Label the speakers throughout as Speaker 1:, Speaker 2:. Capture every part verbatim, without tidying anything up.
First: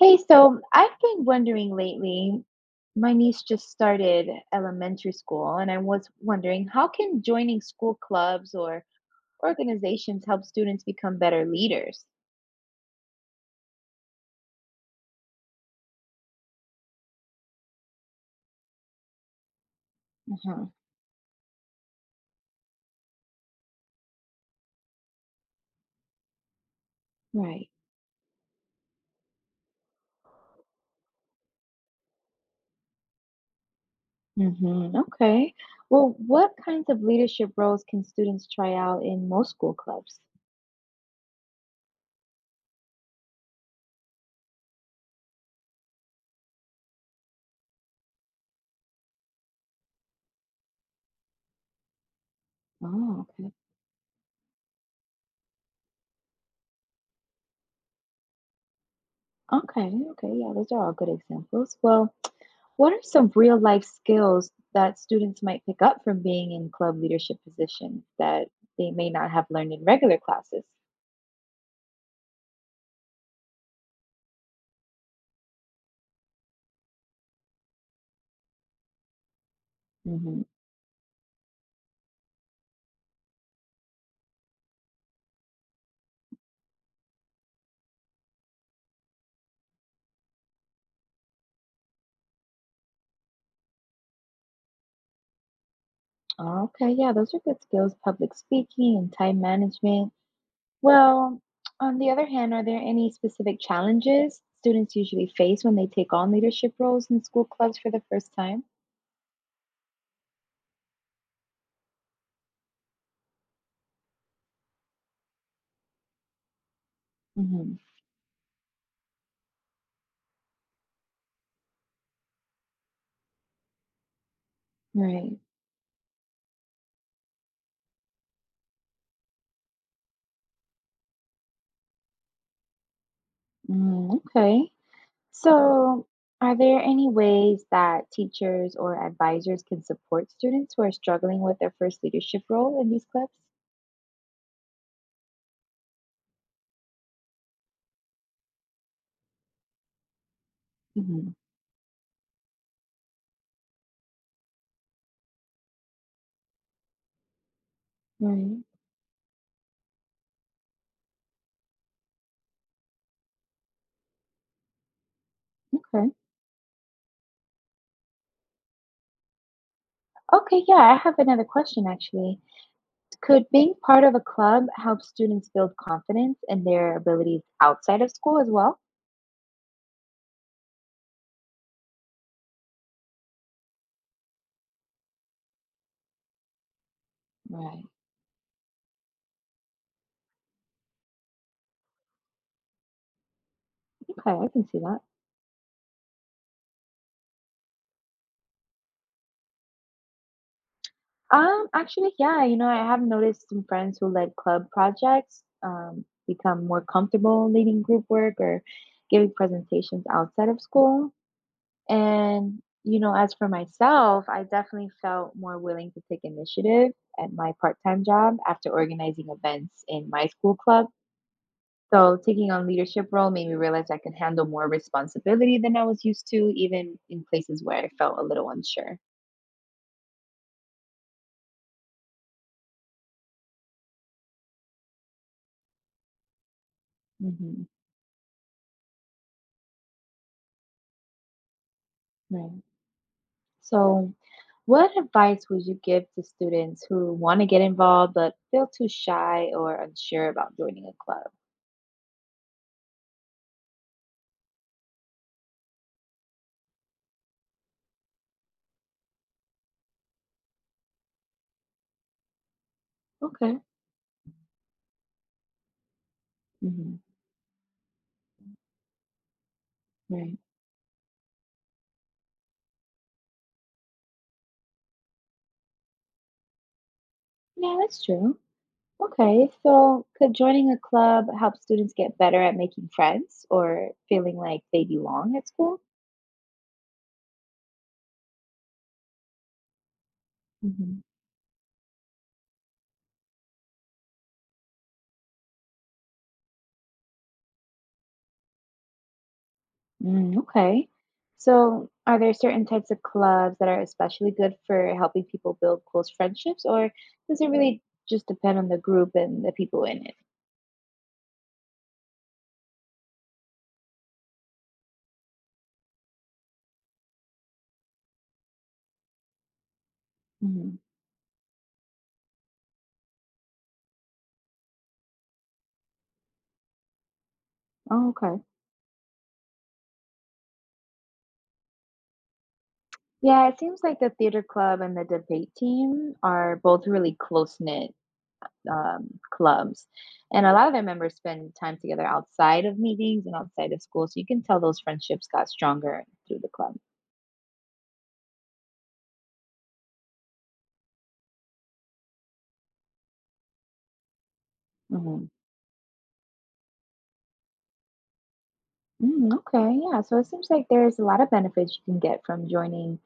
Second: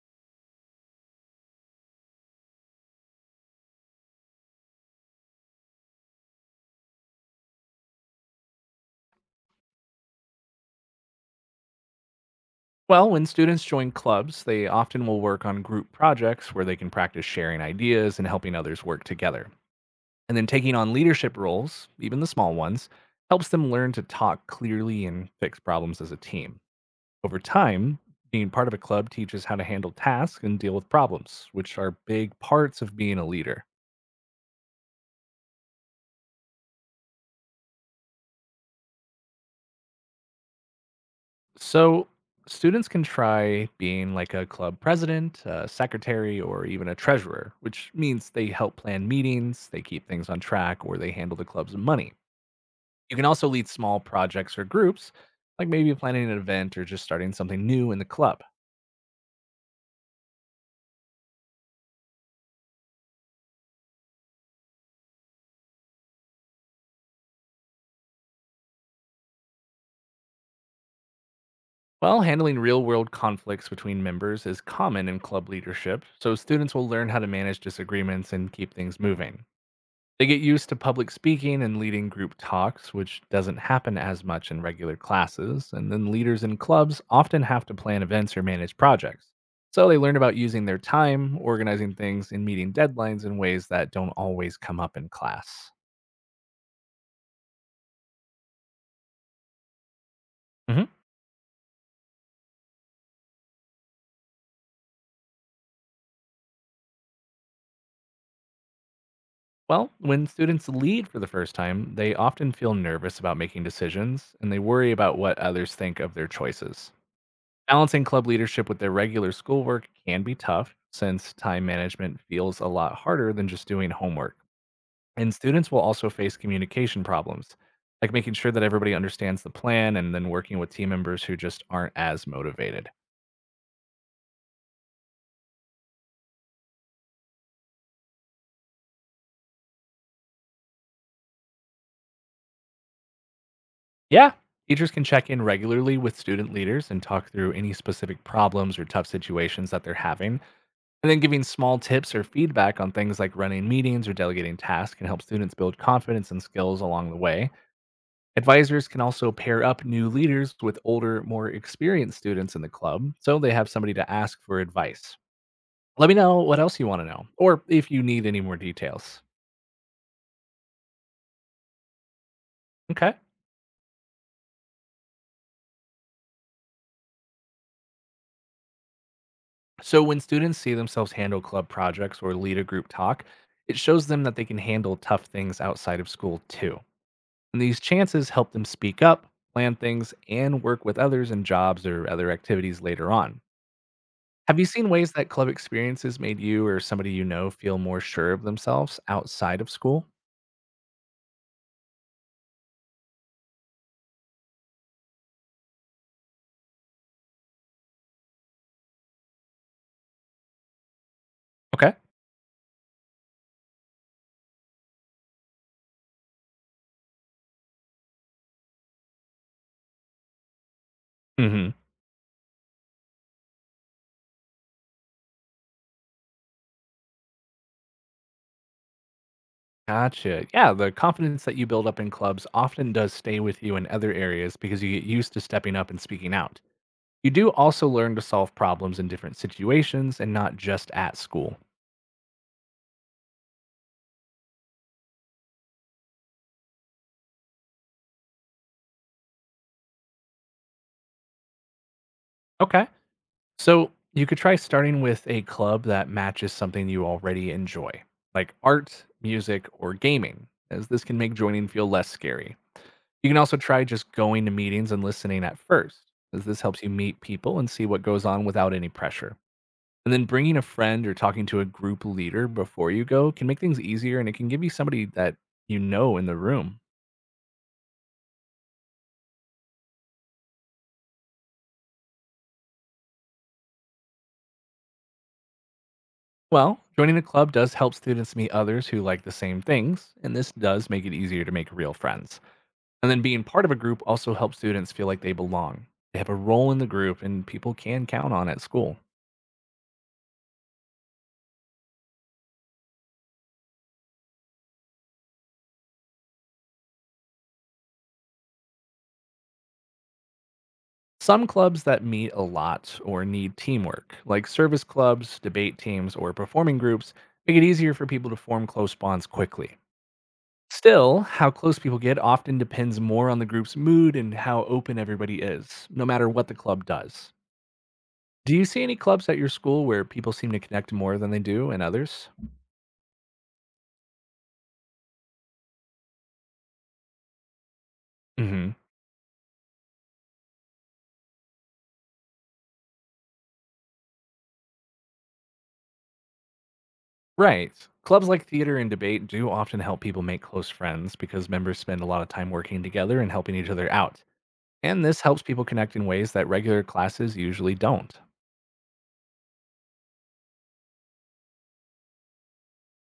Speaker 1: Hey, so I've been wondering lately, my niece just started elementary school, and I was wondering how can joining school clubs or organizations help students become better leaders?
Speaker 2: Well, when students join clubs, they often will work on group projects where they can practice sharing ideas and helping others work together. And then
Speaker 1: Uh-huh,
Speaker 2: taking on leadership roles, even the small ones, helps them learn to talk clearly and fix problems as a team. Over
Speaker 1: right.
Speaker 2: time, being part of a club teaches how to handle tasks and deal with problems, which are big parts of being a leader.
Speaker 1: Mm-hmm. Okay. Well, what kinds of leadership roles can students try out in most school clubs?
Speaker 2: So students can try being like a club president, a secretary, or even a treasurer, which means they help plan meetings, they keep things on track, or they handle the club's money. You can
Speaker 1: Oh,
Speaker 2: also
Speaker 1: okay.
Speaker 2: lead small projects or groups, like maybe planning an event or just starting something new in the club.
Speaker 1: Okay, okay. Yeah, those are all good examples. Well, what are some real life skills that students might pick up from being in club leadership positions that they may not have learned in regular classes?
Speaker 2: While handling real world conflicts between members is common in club leadership, so students will learn how to manage disagreements and keep things moving. They get
Speaker 1: hmm
Speaker 2: used to public speaking and leading group talks, which doesn't happen as much in regular classes. And then leaders in clubs often have to plan events or manage projects. So they learn about using their time, organizing things, and meeting deadlines in ways that don't always come up in class.
Speaker 1: Okay, yeah, those are good skills, public speaking and time management.
Speaker 2: Mhm.
Speaker 1: Well, on the other hand, are there any specific challenges students usually face when they take on leadership roles in school clubs for the first time?
Speaker 2: Well, when students lead for the first time, they often feel nervous about making decisions and they worry about what others think of their choices.
Speaker 1: hmm
Speaker 2: Balancing club leadership with their regular schoolwork can be tough since time management feels a lot harder than just doing homework. And
Speaker 1: Right.
Speaker 2: students will also face communication problems, like making sure that everybody understands the plan and then working with team members who just aren't as motivated.
Speaker 1: Mm, okay. So, are there any ways that teachers or advisors can support students who are struggling with their first leadership role in these clips?
Speaker 2: Yeah, teachers can check in regularly with student leaders and talk through any specific problems or tough situations that they're having. And then
Speaker 1: hmm
Speaker 2: giving small tips or feedback on things like running meetings or delegating tasks can help students build confidence and skills along the way.
Speaker 1: Right.
Speaker 2: Advisors can also pair up new leaders with older, more experienced students in the club so they have somebody to ask for advice. Let
Speaker 1: Okay.
Speaker 2: me know what else you want to know or if you need any more details.
Speaker 1: Okay, yeah, I have another question actually.
Speaker 2: Okay.
Speaker 1: Could being part of a club help students build confidence in their abilities outside of school as well?
Speaker 2: So, when students see themselves handle club projects or lead a group talk, it shows them that they can handle tough things outside of school too. And these
Speaker 1: Right.
Speaker 2: chances help them speak up, plan things, and work with others in jobs or other activities later on.
Speaker 1: Okay, I
Speaker 2: Have you
Speaker 1: can see
Speaker 2: seen
Speaker 1: that.
Speaker 2: ways that club experiences made you or somebody you know feel more sure of themselves outside of school?
Speaker 1: Um, actually, yeah, you know, I have noticed some friends who led club projects um, become more comfortable leading group work or giving presentations outside of school.
Speaker 2: Okay.
Speaker 1: And, you know, as for myself, I definitely felt more willing to take initiative at my part time job after organizing events in my school club.
Speaker 2: Hmm.
Speaker 1: So taking on leadership role made me realize I can handle more responsibility than I was used to, even in places where I felt a little unsure.
Speaker 2: Gotcha. Yeah, the confidence that you build up in clubs often does stay with you in other areas because you get used to stepping up and speaking out. You do
Speaker 1: hmm
Speaker 2: also learn to solve problems in different situations and not just at school.
Speaker 1: Right. So, what advice would you give to students who want to get involved but feel too shy or unsure about joining a club?
Speaker 2: Okay. So you could try starting with a club that matches something you already enjoy, like art, music, or gaming, as this can make joining feel less scary. You can also
Speaker 1: Okay.
Speaker 2: try just going to meetings and listening at first, as this helps you
Speaker 1: hmm
Speaker 2: meet people and see what goes on without any pressure. And then
Speaker 1: Right.
Speaker 2: bringing a friend or talking to a group leader before you go can make things easier and it can give you somebody that you know in the room.
Speaker 1: Yeah, that's true. Okay, so could joining a club help students get better at making friends or feeling like they belong at school?
Speaker 2: Well, joining a club does help students meet others who like the same things, and this does
Speaker 1: hmm
Speaker 2: make it easier to make real friends. And then being part of a group also helps students feel like they belong. They have a role in the group and people can count on at school.
Speaker 1: Mm, okay. So, are there certain types of clubs that are especially good for helping people build close friendships, or does it really just depend on the group and the people in it?
Speaker 2: Some clubs that meet a lot or need teamwork, like service clubs, debate teams, or performing groups, make it easier for people to form close bonds quickly.
Speaker 1: hmm
Speaker 2: Still, how close people get often depends more on the group's mood and how open everybody is, no matter what the club does.
Speaker 1: Oh, okay.
Speaker 2: Do you see any clubs at your school where people seem to connect more than they do and others?
Speaker 1: Yeah, it seems like the theater club and the debate team are both really close-knit,
Speaker 2: Hmm.
Speaker 1: um, clubs, and a lot of their members spend time together outside of meetings and outside of school, so you can tell those friendships got stronger through the club.
Speaker 2: Right. Clubs like theater and debate do often help people make close friends because members spend a lot of time working together and helping each other out. And this
Speaker 1: Mhm.
Speaker 2: helps people connect in ways that regular classes usually don't.
Speaker 1: Mm, okay, yeah, so it seems like there's a lot of benefits you can get from joining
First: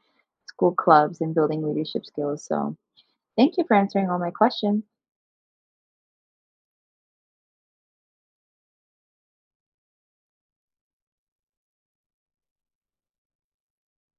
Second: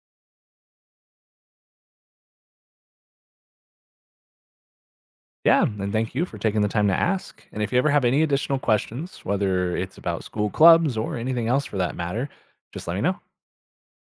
Speaker 1: school clubs and building leadership skills, so thank you for answering all my questions.
Speaker 2: Yeah, and thank you for taking the time to ask. And if you ever have any additional questions, whether it's about school clubs or anything else for that matter, just let me know.